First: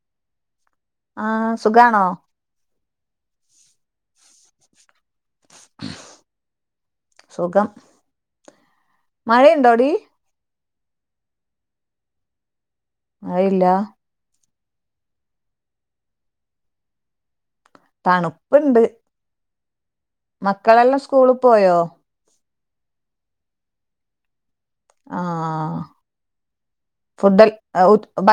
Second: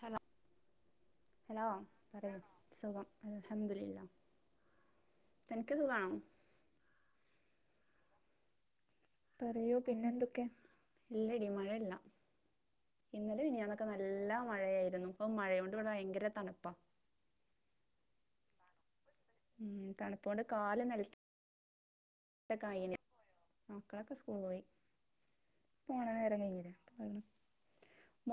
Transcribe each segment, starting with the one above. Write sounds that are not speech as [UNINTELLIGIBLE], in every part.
Hello ആഹ് hello സുഖാണോ? പറയൂ സുഖം അൽഹംദുലില്ലാ നിനക്ക് സുഖാണോ? സുഖം പറയു മഴയുണ്ടോടി? പിന്നെ എന്തൊക്കെയാ ഇല്ലടി മഴ ഇല്ലാ ഇന്നലെ മഴയില്ല മിനിയാന്നൊക്കെ നൽ നല്ലാ മഴയായിരുന്നു ഇപ്പൊ മഴയോണ്ട് ഇവിടെ ഭയങ്കര തണുപ്പാ തണുപ്പ്ണ്ട് ഉം തണ്പ് മക്കളെല്ലം സ്കൂള് പോയോ? [UNINTELLIGIBLE] ആയിനി മക്കളൊക്കെ സ്കൂൾ പോയി ആഹ് പോണ നേരം കയ്ഞ്ഞീല്ലേ ഉം ഫുഡ്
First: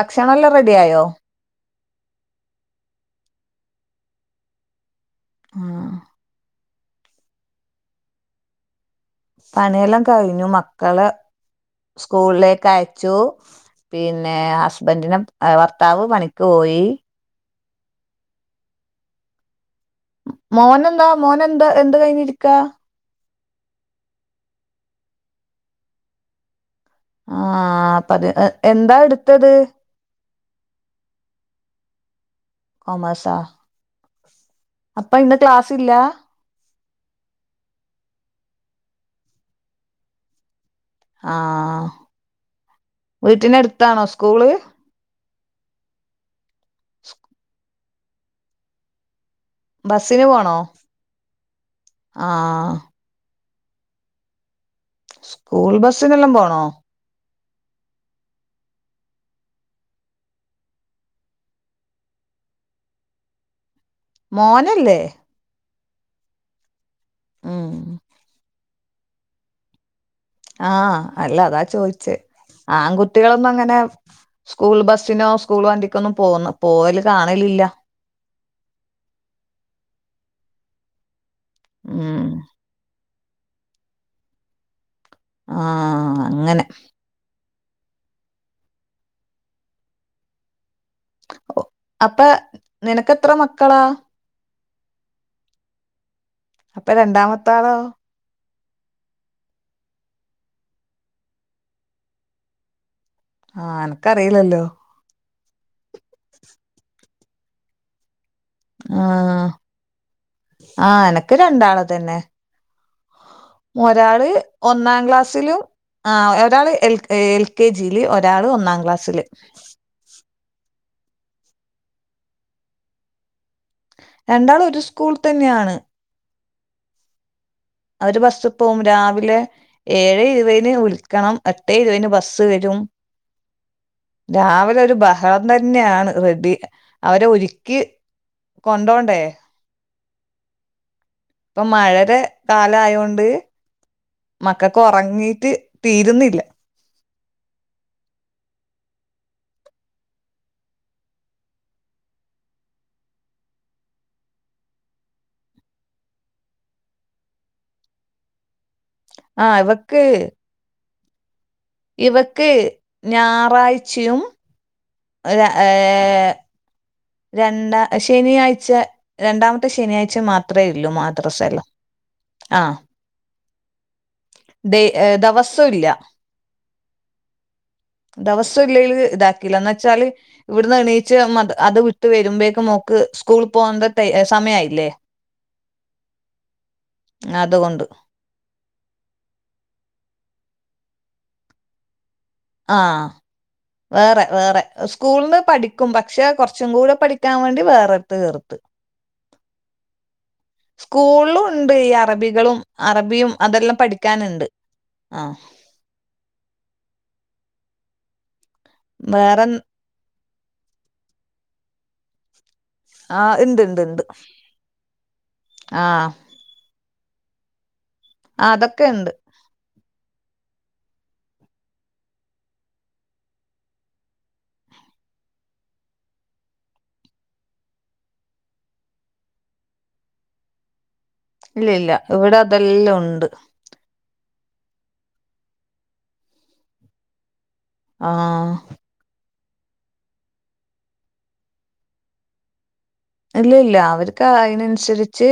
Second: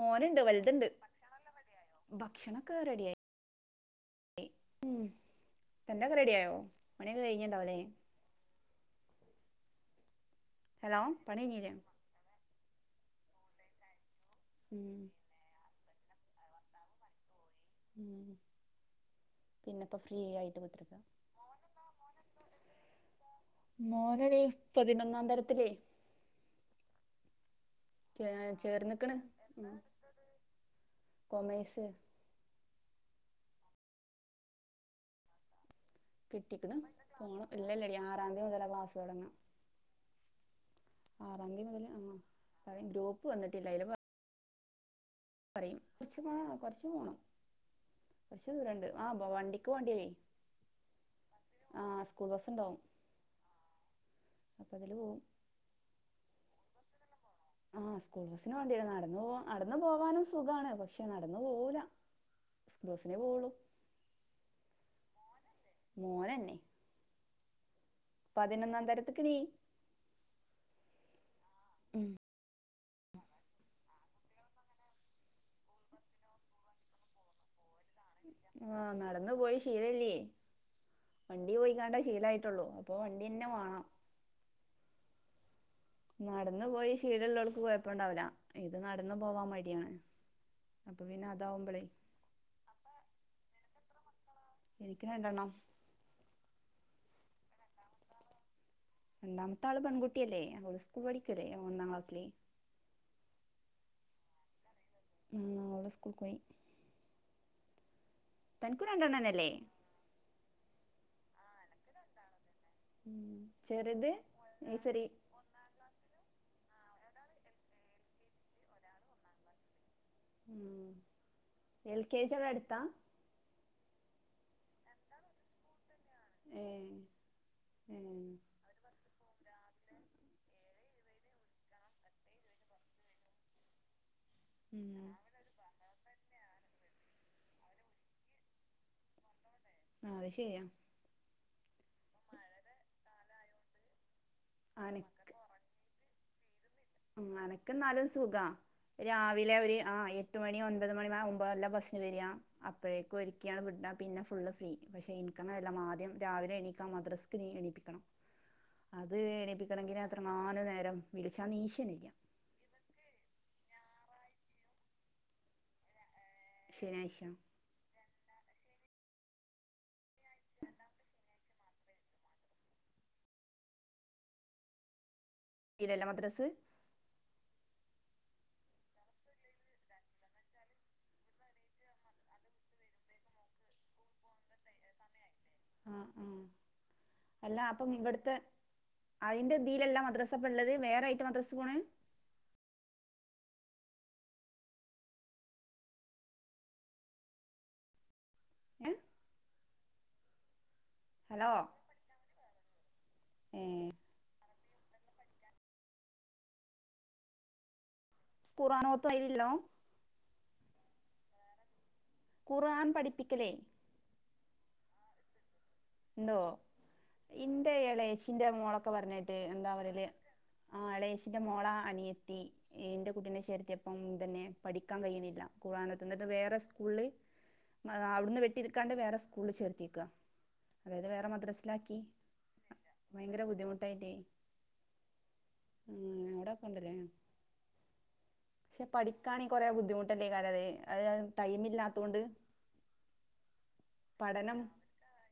മോന്ണ്ട് വൽത്ണ്ട് റെഡിയായോ? ഭക്ഷണക് [UNINTELLIGIBLE] ഭക്ഷണൊക്കെ റെഡി ആയി ഉം ആഹ് തൻ്റൊക്കെ റെഡിയായോ പണിയൊക്കെ കയ്ഞ്ഞ്ണ്ടാവൂല്ലേ പണിയെല്ലാം കഴിഞ്ഞു മക് ഹലോ പണികയിഞ്ഞീലെ? സ്കൂളിലേക്ക് അയച്ചു പിന്നെ ഉം ഹസ്ബൻന്റിനേ ഭർത്താവ് പണിക്ക് പോയി ഉം പിന്നെപ്പം ഫ്രീ ആയിട്ട് കുത്തിർക്കാ മോനെന്താ മോനെന്താ എന്ത് കഴിഞ്ഞിരിക്കാ? മോനെനി പതിനൊന്നാം തരത്തിലേ ആഹ് പതി ഏഹ് എന്താ ചേർന്നിക്കണ് എടുത്തത്? ഉം കൊമേഴ്സ് കൊമേഴ്സാ? അപ്പ ഇന്ന് ക്ലാസ്സില്ലാ? കിട്ടിക്ണ് പോണം ഇല്ലല്ലെടി ആറാം തയതി മുതലേ ക്ലാസ് തോടങ്ങ്ണ് തീയതി ആഹ് മുതൽ ആ പറയും ഗ്രൂപ്പ് വീട്ടിന എടുത്താണോ സ്കൂള് പറിം കോറച്ച് പോണം കൊറച്ച് പോണം കൊറച്ച് ദൂരുണ്ട് ആ പോ വണ്ടി ണ്ടിവരും ബസ്സിന് പോണോ? ആഹ് സ്കൂൾ ആഹ് ബസ്ണ്ടാവും അപ്പൊ അതില് പോകും സ്കൂൾ ബസ്സിനെല്ലാം പോണോ ആഹ് സ്കൂൾ ബസിന് വേണ്ടിരുന്നു നടന്ന്പോ നടന്ന് പോവാനും സുഗാണ് പക്ഷെ നടന്നു പോവൂല സ്കൂബസിനെ പോകള്ളൂ മോനല്ലേ മോനന്നെ ഉം പതിനൊന്നാം തരത്തിക്കടി ആഹ് അല്ല അതാ ചോദിച്ചേ ആൺകുട്ടികളൊന്നും അങ്ങനെ സ്കൂൾ ബസ്സിനോ സ്കൂൾ വണ്ടിക്കൊന്നും പോകന്ന് പോവല് കാണലില്ല ആഹ് നടന്നു പോയി ശീലല്ലേ വണ്ടി പോയിക്കാണ്ട ഉം ശീലായിട്ടുള്ളു അപ്പോ വണ്ടിന്നെ വേണം ആഹ് അങ്ങനെ നടന്ന് പോയി ശീലള്ളോൽക്ക് കോഴപ്പം ണ്ടാവില്ല ഇത് നടന്ന് പോവാൻ മടിയാണ് അപ്പൊ പിന്നെ അതാവുമ്പളേ അപ്പൊ നിനക്ക് എത്ര മക്കളാ എനിക് രണ്ടെണ്ണം അപ്പൊ രണ്ടാമത്താളോ രണ്ടാമത്തെ ആള് പെൺകുട്ടിയല്ലേ അവൾ സ്കൂൾ പഠിക്കല്ലേ ഒന്നാം ക്ലാസ്സില് ആഹ് എനക്ക്റില്ലല്ലോ ഉം അവള് സ്കൂൾകോയി തനിക്കും ആഹ് രണ്ടെണ്ണനല്ലേ ആഹ് എനക്ക് രണ്ടാള് തന്നെ ഉം ചെറുത് ഒരാള് ഒന്നാം നഴ്സറി ക്ലാസ്സിലും ആ ഒരാള് എ എൽ കെ ജിയില് ഒരാള് ഒന്നാം ക്ലാസ്സില് എൽ കെ ജിവ്ടെ അടുത്താ രണ്ടാൾ ഒരു സ്കൂൾ തന്നെയാണ് ഏ ഏ അവര് ബസ് പോവും രാവിലെ ഏഴ് ഇരുപതിന് വിളിക്കണം എട്ടേ ഇരുപതിന് ബസ്സ് വരും രാവിലെ ഒരു ഉം ബഹള അ തന്നെയാണ് റെഡി അവരെ ഒരു കി കൊണ്ടോണ്ടേ ആ അത് ശെരിയാ ഇപ്പൊ മഴയുടെ കാലയൊണ്ട് മക്കൾക്ക് അനക്ക് ഉറങ്ങീട്ട് തീരുന്നില്ല അനക്ക ന്നാലും സുഖാ രാവിലെ ഒരു ആ എട്ട് മണി ഒൻപത് മണി മുമ്പല്ല ബസ്സിന് വരാ അപ്പോഴേക്കും ഒരുക്കിയാണ് വിട്ടാ പിന്നെ ഫുള് ഫ്രീ പക്ഷെ എനിക്കങ്ങനെ അല്ല ആദ്യം രാവിലെ എണീക്ക് ആ മദ്രസ് പിന്നിം എണീപ്പിക്കണം അത് ആ എണപ്പിക്കണെങ്കി ഇവക്ക് എത്രങ്ങാനും നേരം വിളിച്ചാ നീച ഇവക്ക് ഞായറാഴ്ചയും [UNINTELLIGIBLE] ഏഹ് ശനിയാഴ്ച രണ്ട ശനിയാഴ്ച രണ്ടാമത്തെ ശനിയാഴ്ച മാത്രേയൊല്ലൂ മദ്രസല്ലൊം ആഹ് ദെ ആഹ് ദെവസൊല്ല ഇതിലല്ല മദ്രസ് ദെവസല്ലേലും ഇതാക്കില്ല ന്നച്ചാല് ഇവട്ന്നെണീച്ച് മത അത് ട്ട് വെരുമ്പഴേക്കും മോക്ക് സ്കൂള് പോവേണ്ട ടൈ എഹ് സമയായില്ലേ ആഹ് ഉം അല്ല അതുകൊണ്ട് അപ്പം ഇവട്ത്തെ അയ്ന്റെ ഇതിലല്ല മദ്രാസപള്ളത് വേറെയ്ട്ട് മദ്രസ് പോണെ ആഹ് വേറെ വേറെ സ്കൂൾന്ന് പഠിക്കും പക്ഷെ കൊർച്ചും കൂടെ പഠിക്കാൻ വേണ്ടി വേറെട്ത്ത് ചേർത്തു. [UNINTELLIGIBLE] സ്കൂൾ ഹലോ ള്ണ്ട് ഈ അറബികളും അറബിയും ഏ അതെല്ലാം പഠിക്കാന്ണ്ട് ആഹ് ഖുർആനോത്ത് അയ്ല് ല്ല വേറെ ഖുർആൻ ആഹ് പഠിപ്പിക്കലേ ഇണ്ട് ണ്ട് ണ്ട് ആഹ് ഓഹ് ഇന്റെ ഇളേച്ചിന്റെ അതൊക്കെ മോളൊക്കെ ഇണ്ട് പർഞ്ഞേട്ട് എന്താ പറ്യല് ആഹ് അളേച്ചിന്റെ മോള അനിയെത്തി അയ്ൻ്റെ കുട്ടി നെ ചേർത്ത്യപ്പം ഇതെന്നെ പഠിക്കാൻ കയ്യിണില്ല ഖുർആനോത്ത് ന്നട്ട് വേറെ സ്കൂൾ ള് [UNINTELLIGIBLE] അവട്ന്ന് വെട്ടിട്ക്കാണ്ട് വേറെ സ്കൂൾ ള് ചേർത്ത്യേക്ക. അതായത് വേറെ ഇല്ല ഇല്ല മദ്രസിലാക്കി ഇവിടെ അതെല്ലാം ഉണ്ട് ഭയങ്കര ബുദ്ധിമുട്ടായിട്ടേ ഉം എവടൊക്കെണ്ട്ല്ലേ ആഹ് പക്ഷെ പഠിക്കാണെ കൊറേ ബുദ്ധിമുട്ടല്ലേകാരത് അത് ടൈംമില്ലത്തൊണ്ട് ഇല്ല ല്ല അവര്ക്ക് അയ്നൻസരിച്ച്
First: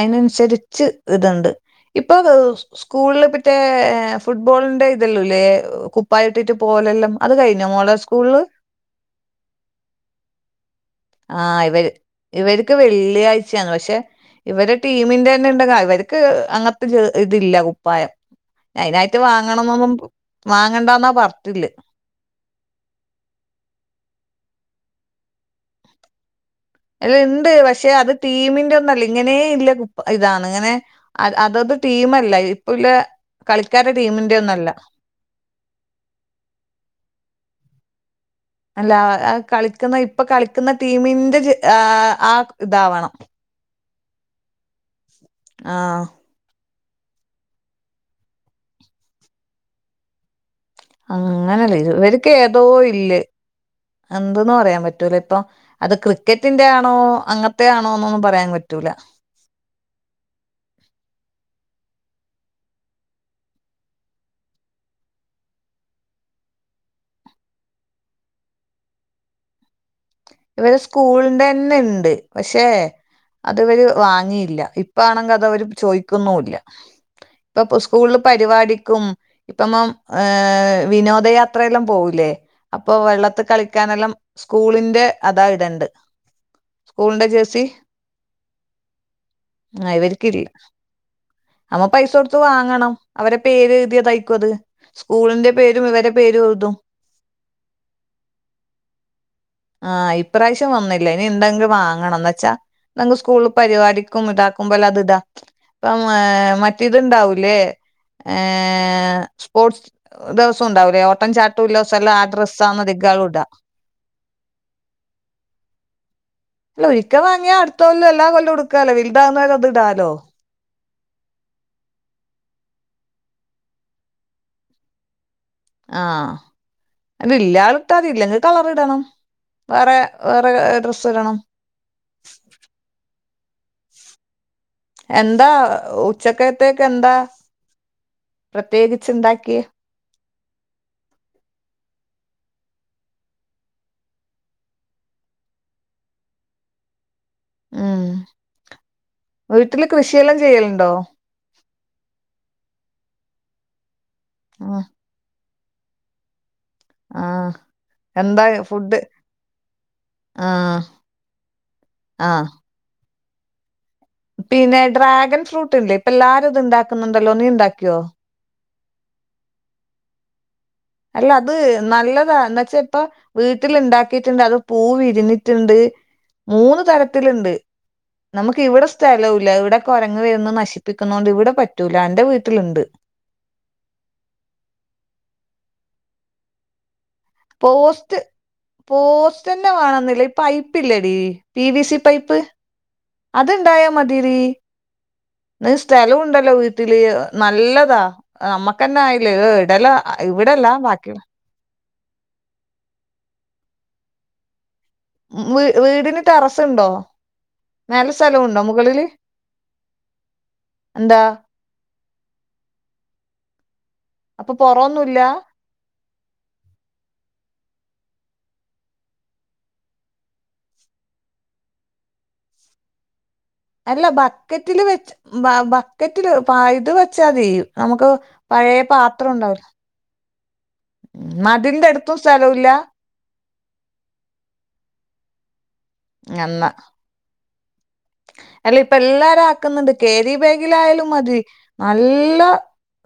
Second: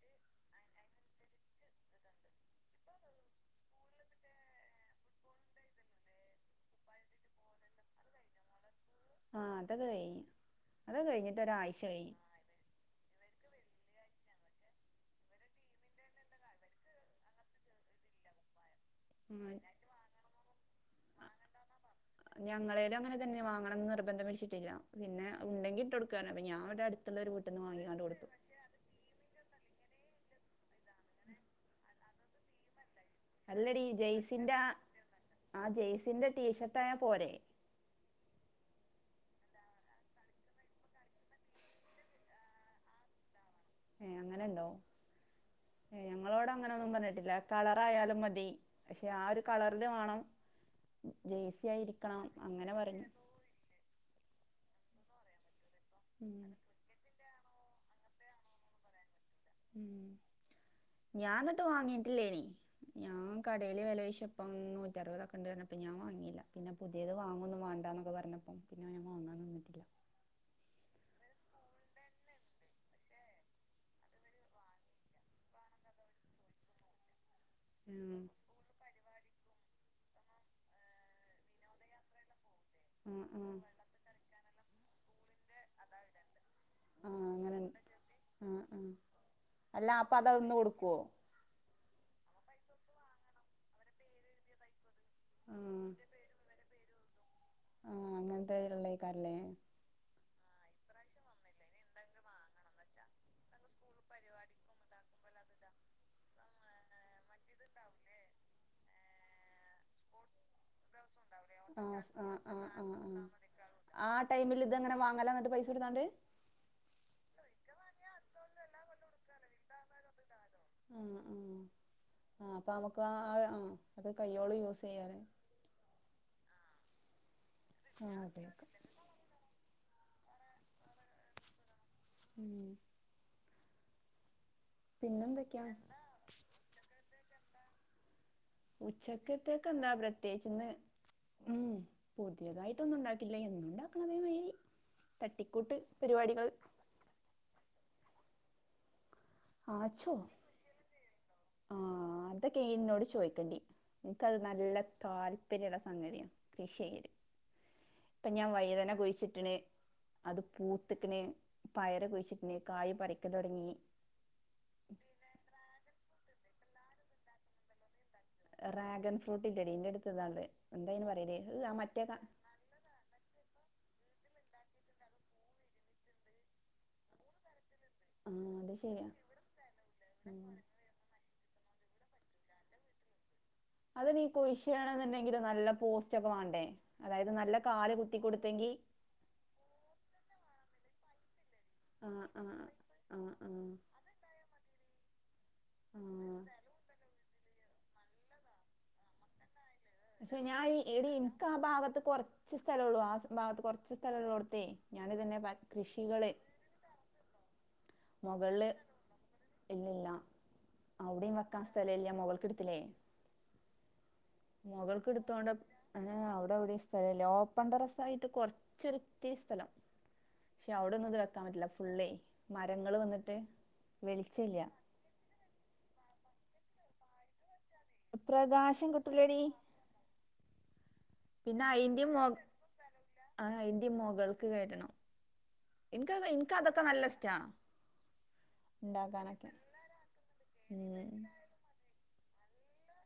അയ്നൻസരിച്ച് ഇത്ണ്ട്. ഇപ്പൊ [UNINTELLIGIBLE] സ്കൂളില് പറ്റേ ഫുട്ബോളിന്റെ ഇതല്ലൂല്ലേ കുപ്പായിട്ടിട്ട് പോവലെല്ലാം അത് കഴിഞ്ഞ മോളെ സ്കൂൾ ള് ആഹ് അതൊക്കെ കഴിഞ്ഞ്. അതൊക്കെ കഴിഞ്ഞിട്ട് ആഹ് ഒരാഴ്ച ഇവര് കഴിഞ്ഞ് ഇവര്ക്ക് വെള്ളിയാഴ്ചയാണ് പക്ഷെ ഇവടെ ടീമിന്റെന്നെണ്ട് [UNINTELLIGIBLE] അവര്ക്ക് അങ്ങൻത്തെ ജോ ഇതില്ല കുപ്പായം അയ്നി റ്റ് ഉം വാങ്ങണന്നൊന്നും വാങ്ങണ്ടന്നാ പർഞ്ഞ്ട്ട് ല്ലെ ഞങ്ങളെലും അങ്ങനെ തന്നെ വാങ്ങണം ന്ന് നിർബന്ധം പിടിച്ചിട്ടില്ല പിന്നെ ഉണ്ടെങ്കി ഇട്ടൊട്ക്കാർഞ്ഞ് അപ്പ ഞാൻ അല്ല അടുത്തുള്ള ഒരു ഇണ്ട് വീട്ടിന്ന് പക്ഷെ വാങ്ങിക്കാണ്ട് അത് കൊടുത്തു ടീമിൻ്റൊന്നല്ല ഇങ്ങനേയില്ലേ കുപ്പ ഇതാന്ന് അങ്ങനെ അ അതത് ടീമല്ല ഇപ്പുല്ലെ അല്ലടി ജെയ്സിന്റ ആ ആ ജെയസിന്റെ ടീഷർട്ടായാ പോരെ? അല്ല ആ കളിക്ക്ന്ന ഇപ്പൊ കളിക്ക്ന്ന ടീമിന്റെ ജെ ആ ആ ഇതാവണം ഏഹ് അങ്ങനെണ്ടോ ആഹ് ഏഹ് അ ങ്ങളോട് അങ്ങനൊന്നും പർഞ്ഞിട്ടില്ല കളറായാലും മതി പക്ഷെ ആ ഒരു കളറില് വാണം അങ്ങനെല്ലേ ഇവര്ക്ക് ഏതോ അങ്ങനെ പറഞ്ഞു ഇല്ല് എന്തൂന്ന് പറയാൻ പറ്റൂലിപ്പൊ അത് ഉം ക്രിക്കറ്റിന്റെ അ ണോ അങ്ങൻത്ത്യാണോ ന്നൊന്നും പറയാൻ പറ്റൂല. ഉം ഞാൻ ന്ന്ട്ട് വാങ്ങിട്ടില്ലേനി ഞാൻ കടേല് വെലോയ്ച്ചപ്പം നൂറ്ററുപതൊക്കെണ്ടർഞ്ഞപ്പോ ഞാൻ വാങ്ങില്ല പിന്ന പുതിയത് വാങ്ങൊന്നു വാണ്ടന്നൊക്കെ പർഞ്ഞപ്പം പിന്നെ ഞാൻ വാങ്ങാൻ നിന്നിട്ടില്ല. ഇവരെ സ്കൂൾന്റെ ന്നെണ്ട് പക്ഷേ അത് ഇവര് വാങ്ങിയില്ല ഇപ്പാണെങ്കി അതവ ര് ചോയിക്കുന്നുല്ല ഇപ്പൊ പ്പൊ ഉം സ്കൂളില് ഉം പരിപാടിക്കും ഇപ്പൊ മം ഏ വിനോദയാത്രയെല്ലം പോവൂലേ അപ്പൊ വെള്ളത്തി ഉം കളിക്കാനെല്ലം സ്കൂളിന്റെ അതാ ഇതണ്ട് സ്കൂളിന്റെ ആഹ് അങ്ങനെ ജേഴ്സി ആഹ് ആഹ് ആ അല്ല അപ്പൊ അത് ഇവരിക്കില്ല അവിടുന്ന് കൊടുക്കുവോ അപ്പൊ പൈസ കൊടുത്ത് വാങ്ങണം അവരെ പേര് ഇതീ തൈക്കു അത് സ്കൂളിന്റെ പേരും ഇവരെ പേരും എഴുതും ആ അങ്ങനത്തെ ഇള്ളെയ്ക്കാരല്ലേ ആ ഇപ്രാവശ്യം വന്നില്ല ഇനി ഇണ്ടെങ്കി വാങ്ങണംന്ന് വെച്ചാ ന്തങ്കു സ്കൂള പരിപാടിക്കും ഇതാക്കുമ്പോല്ലാം അത് താക്കി ഇപ്പ ഏ മറ്റേത്ണ്ടാവൂലേ ഏ സ്പോർട്സ് ദെവസം ഉണ്ടാവൂലെ ഓട്ടം ചാട്ടും ല്ലസെല്ലം ആ ഡ്രസ്സാന്ന്‌ ഇതികാളും ഇടാ ആ ടൈമില് ഇതങ്ങനെ വാങ്ങല ന്നിട്ട് പൈസ കൊടുക്കാണ്ട് അല്ല ഒരിക്ക വാങ്ങിയ അടുത്തകൊല്ലോ എല്ലാ കൊല്ലോ ഉടുക്കാല്ലോ വിൽതാകുന്നവരെ അത് ഇടാലോ ആ ആ ആ അപ്പ നമുക്ക് ആ അത് കയ്യോളം യൂസ് ചെയ്യാലൊ ആ അത് ഇല്ല്യാതെ ഇട്ടാതി ആഹ് ഇല്ലെങ്കി കളറ് ഇടണം വേറെ വേറെ ഡ്രസ്സ് ഇടണം ഉം എന്താ പിന്നെന്തൊക്കെയാ ഉച്ചക്കേത്തേക്കെന്താ? ഉച്ചക്കത്തേക്കെന്താ പ്രത്യേകിചിന്ന് ഉം പുതിയതായിട്ടൊന്നും ഉണ്ടാക്കില്ല എന്നു ണ്ടാക്കണ അതേ മാരി തട്ടിക്കൂട്ട് പരിപാടികള് ആഹ് വീട്ടില് ആച്ചോ കൃഷിയെല്ലം ചെയ്യലുണ്ടോ? ആ അതൊക്കെ ഇ ന്നോട് ചോയ്ക്കണ്ടി ഇക്കത് നല്ല ആ താല്പര്യള്ള സംഗതിയ കൃഷി ചെയൽ ആഹ് ഇപ്പൊ ഞാൻ വയ്തന കുയിച്ചട്ടിണ്‌ അത് ആ പൂത്ത്ക്ക്ണ്‌ പയറ് ആ കുയിച്ചിട്ട്ണ്‌ കായ് പറിക്കാ തുടങ്ങി പിന്നെ ഡ്രാഗൻ ഫ്രൂട്ട് ഇല്ലേ ഇപ്പൊ എല്ലാരും ഇത് ഇണ്ടാക്കുന്നുണ്ടല്ലോ നീ ഇണ്ടാക്കിയോ? റാഗൻ ഫ്രൂട്ട് ഇല്ലെടി ഇന്റെ ടുത്ത് ഇതാള്ളെ അല്ല അത് നല്ലതാ ന്ന് വെച്ചേ ഇപ്പൊ വീട്ടില് ഇണ്ടാക്കിട്ട്ണ്ട് അത് പൂ വിരിഞ്ഞിട്ട്ണ്ട് മൂന്ന് തരത്തില്ണ്ട് ആ നമുക്ക് അത് ഇവിടെ ശരിയാ സ്ഥലൂ ല്ല ഇവിടെ കൊരങ്ങ് വരുന്ന് ഉം നശി പ്പിക്ക്ന്നോണ്ട് ഇവിടെ പറ്റൂല അന്റെ വീട്ടിലിണ്ട് അത് നീ കുയിഷിടണന്നുണ്ടെങ്കില് നല്ല പോസ്റ്റ് ഒക്കെ വാണ്ടേ അതായത് നല്ല കാല് കുത്തി കൊടുത്തെങ്കി ഇതെന്നെ വേണോന്നില്ല ഈ പൈപ്പ് ഇല്ലെടി പി വി സി ആ പൈപ്പ് ആ ആ ആ അത്ണ്ടായമതിടീ ഇത് ആ സ്ഥലം ഉണ്ടല്ലോ വീട്ടില് നല്ലതാ നമ്മുക്ക്ന്നെ ആയില്ലേ ഏ ഇടലാ പക്ഷെ ഞാൻ ഈ എടീ ഇൻകാ ഭാഗത്ത് കൊറച്ച് സ്ഥലള്ളൂ ആ ഭാഗത്ത് കുറച്ച് സ്ഥലള്ളോട്ത്തെ ഞാന് തന്നെ പ കൃഷികള് ച്ച് ണ്ടോ നല്ല സ്ഥലം ഉണ്ടോ മുകളില് എന്താ ക്കാ സ്ഥലല്ല്യ മുകൾക്ക് എടുത്തില്ലേ അപ്പൊ മുകൾക്ക് പൊറൊന്നുല്ല എടുത്തോണ്ട് ആ അവിടെഎവിടെ സ്ഥലല്ല ഓപ്പൺ ടെറസ്സായിട്ട് കൊറച്ചോരുത്തിരി സ്ഥലം പക്ഷെ അവിടൊന്നും ഇത് വെക്കാൻ പറ്റില്ല ഫുള്ളെ മരങ്ങള് വന്നിട്ട് അല്ല വെളിച്ചമില്ല ബക്കറ്റില് വെച്ച് ബക്കറ്റില് പ ഇത് വെച്ചാതി നമുക്ക് പഴയ പ്രകാശം പാത്രം കിട്ടൂലടി ഉണ്ടാവുലെ പിന്നെ മതിൽന്റെ അയിന്റെ എടുത്തും മൊ സ്ഥലവില്ല ആ അയ്ന്റിം മുകൾക്ക് കേറ്റണം ഇൻക്ക് ഇൻക്ക് എന്നാ അതൊക്കെ നല്ല ഇഷ്റ്റാണ് അല്ല ഇപ്പ എല്ലാരും ആക്കുന്നുണ്ട് ഉം കേരിബാഗിലയാലും മതി നല്ല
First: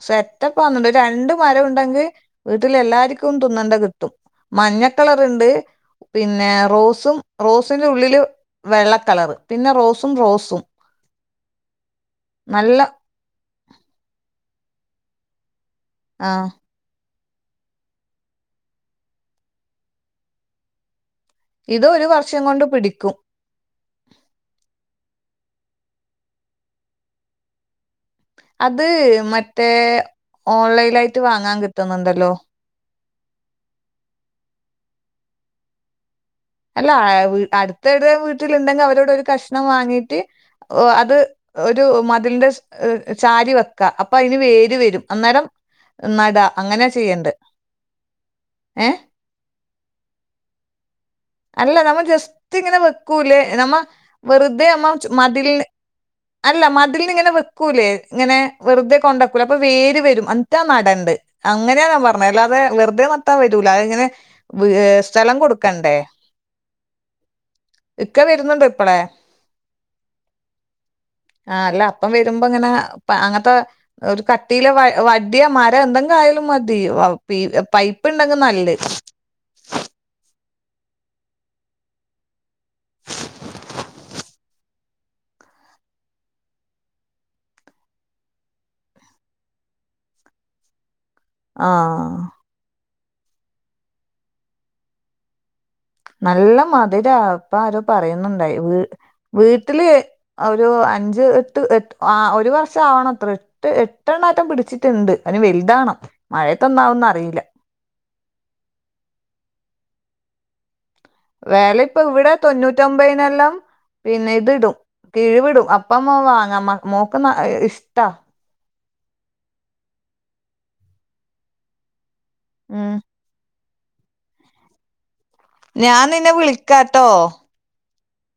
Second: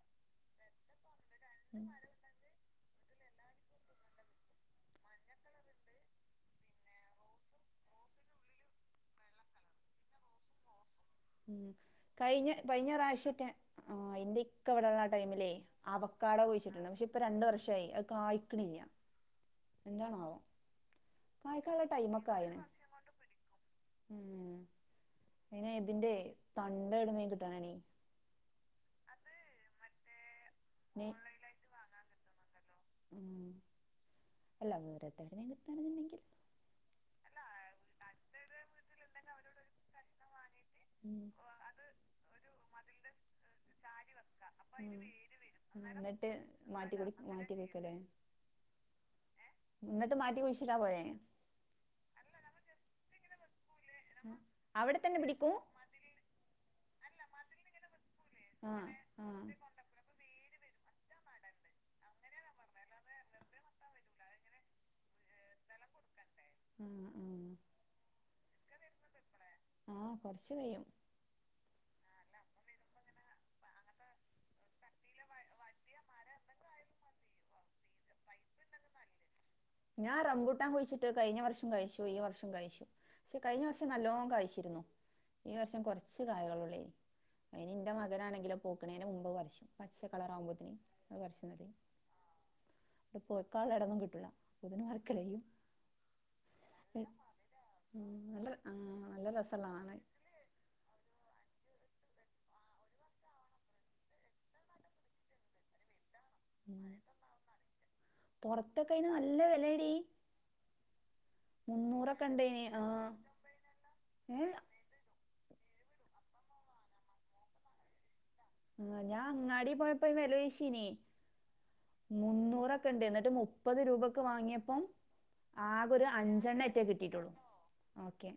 സെറ്റപ്പാന്നുണ്ട് ഒര് രണ്ട് മരം ഉണ്ടെങ്കി വീട്ട്ലെ എല്ലാരിക്കും തിന്നണ്ടത് കിട്ടും മഞ്ഞക്കളറ്ണ്ട് പിന്നെ റോസും റോസിനുള്ളില് വെള്ളക്കളറ് പിന്നെ റോസും റോസും ഉം കഴിഞ്ഞ നല്ല കഴിഞ്ഞ റാവ്ശ്യൊക്കെ ആ എന്റിക്ക ഇവ്ടെള്ള ആ ടൈമിലേയ് ആ അവക്കാട കുഴിച്ചിട്ടുണ്ട് പക്ഷെ ഇപ്പൊ രണ്ട് വർഷയി അത് കായ്ക്ക്ണില്ല്യ എന്താണാവോ കായ്ക്കാള്ള ഇത് ഒരു ടൈമൊക്കെ വർഷം ആയിണ് കൊണ്ട് പിടിക്കും ഉം അയ്‌ന് ഇതിന്റെയ് തണ്ടെവ്ട്ന്നേം കിട്ടാനാണീ അത് മറ്റേ നെ ഓൺലൈലായ്റ്റ് വാങ്ങാൻ കിട്ടുന്നുണ്ടല്ലോ ഉം അല്ല വേറെതെവിടുന്നേലും കിട്ടാണെങ്കിലും വെക്കല്ലോ അല്ല ആ വ് അട്ത്ത്വ്ടെ വീട്ടിലുണ്ടെങ്കി അവരോട് ഒരു കഷ്ണം വാങ്ങീട്ട് ഓ അത് ഉം ഒരു മതിലിന്റെ ചാരിവെക്ക അപ്പൊ അതിന് വേര് വരും അന്നേരം എന്നിട്ട് നട അങ്ങനെ മാറ്റി കൊട് ചെയ്യണ്ട് മാറ്റി കൊട്ക്ക ലേ ഏ ന്നിട്ട് മാറ്റി കുഴിശിട്ടാ പോരെ അല്ല നമ്മൾ ജസ്റ്റ് ഇങ്ങനെ വെക്കൂലേ നമ്മ വെറുതെ നമ്മ അവിടെ ചു തന്നെ പിടിക്കും മതിലില് അല്ല മതിലില് ഇങ്ങനെ വെക്കൂലേ ഇങ്ങനെ ആഹ് വെറുതെ ആഹ് ആഹ് കൊണ്ടക്കൂലേ അപ്പൊ വേര് വരും മറ്റ നടണ്ട് അങ്ങനെയാ ഞാപറഞ്ഞെ അല്ലാതെ വെറുതെ നട്ടാൽ വരൂല അത് ഇങ്ങനെ വ് ഏ സ്ഥലം കൊടുക്കണ്ടേ ആഹ് ആഹ് ഇക്ക വരുന്നുണ്ടോ ഇപ്പളേ ആഹ് ആഹ് കൊറച്ച് കഴിയും ആ അല്ല അപ്പം വരുമ്പ ങ്ങനെ അങ്ങൻത്തെ ഒരു കട്ടിയില് വ വടിയാ മരാ എന്തെങ്കിലും ആയാലും മതി വ പി പൈപ്പ് ണ്ടെങ്കി നല്ലത് ഞാൻ റമ്പൂട്ടാൻ കുഴിച്ചിട്ട് കഴിഞ്ഞ വർഷം കായ്ച്ചു ഈ വർഷം കായ്ച്ചു പക്ഷെ കഴിഞ്ഞ വർഷം നല്ലോം കായിച്ചിരുന്നു ഈ വർഷം കൊറച്ച് കായകളൊള്ളേയ്ന് അയ്ന് ഇന്റെ മകനാണെങ്കിലോ പൊവ്ക്ക്ണേന മുമ്പ് പറിച്ചും പച്ച കളറാകുമ്പോത്തിന് അത് പർച്ച്ന്നല് കൈഞ്ഞ് ആഹ് ഇവ്ടെ പഴുക്കാള്ള എടൊന്നും കിട്ടുള്ള അപ്പോത്ത്ന് അറക്കലയ്യും നല്ല മധുരാ ഇപ്പ ആരോ ഉം നല്ല പറയുന്നുണ്ടായി വീ ആഹ് നല്ല രസള്ള വീട്ട്ല് കാണാന് ഒരു അഞ്ച് എട്ട് എട്ട് ആ ഒരു വർഷം ആവ്ണു അത്രേ എട്ട് എട്ടെണ്ണാറ്റം പിടിച്ചിട്ട്ണ്ട് അത് നി വെൽതാണം മഴയത്ത് ഒന്നാവന്ന് അറിയില്ല പൊറത്തൊക്കെ അയ്ന് നല്ല വെലേടീ വെല ഇപ്പ ഇവ്ടെ ഇണ്ടേനി ആഹ് തൊണ്ണൂറ്റൊമ്പതിനെല്ലാം പിന്നെ ഏഹ് ഇത്ടും കിഴിവ്ടും അപ്പമ്മോ വാങ്ങാം മോക്ക് ന ഇഷ്ട്ടാ ആ ഞ്ഞാ അങ്ങാടീ പോയപ്പോ വെലോയ്ശീനോയ് ഉം മുന്നൂറൊക്കെണ്ട് ന്ന്ട്ട് മുപ് മുപ്പത് രൂപക്ക് വാങ്ങിയപ്പം ഞാൻ ആകൊരു നിന്നെ അഞ്ചണ്ണേറ്റെ വിളിക്കാട്ടോ കിട്ടിട്ടുള്ളൂ ഓക്കെ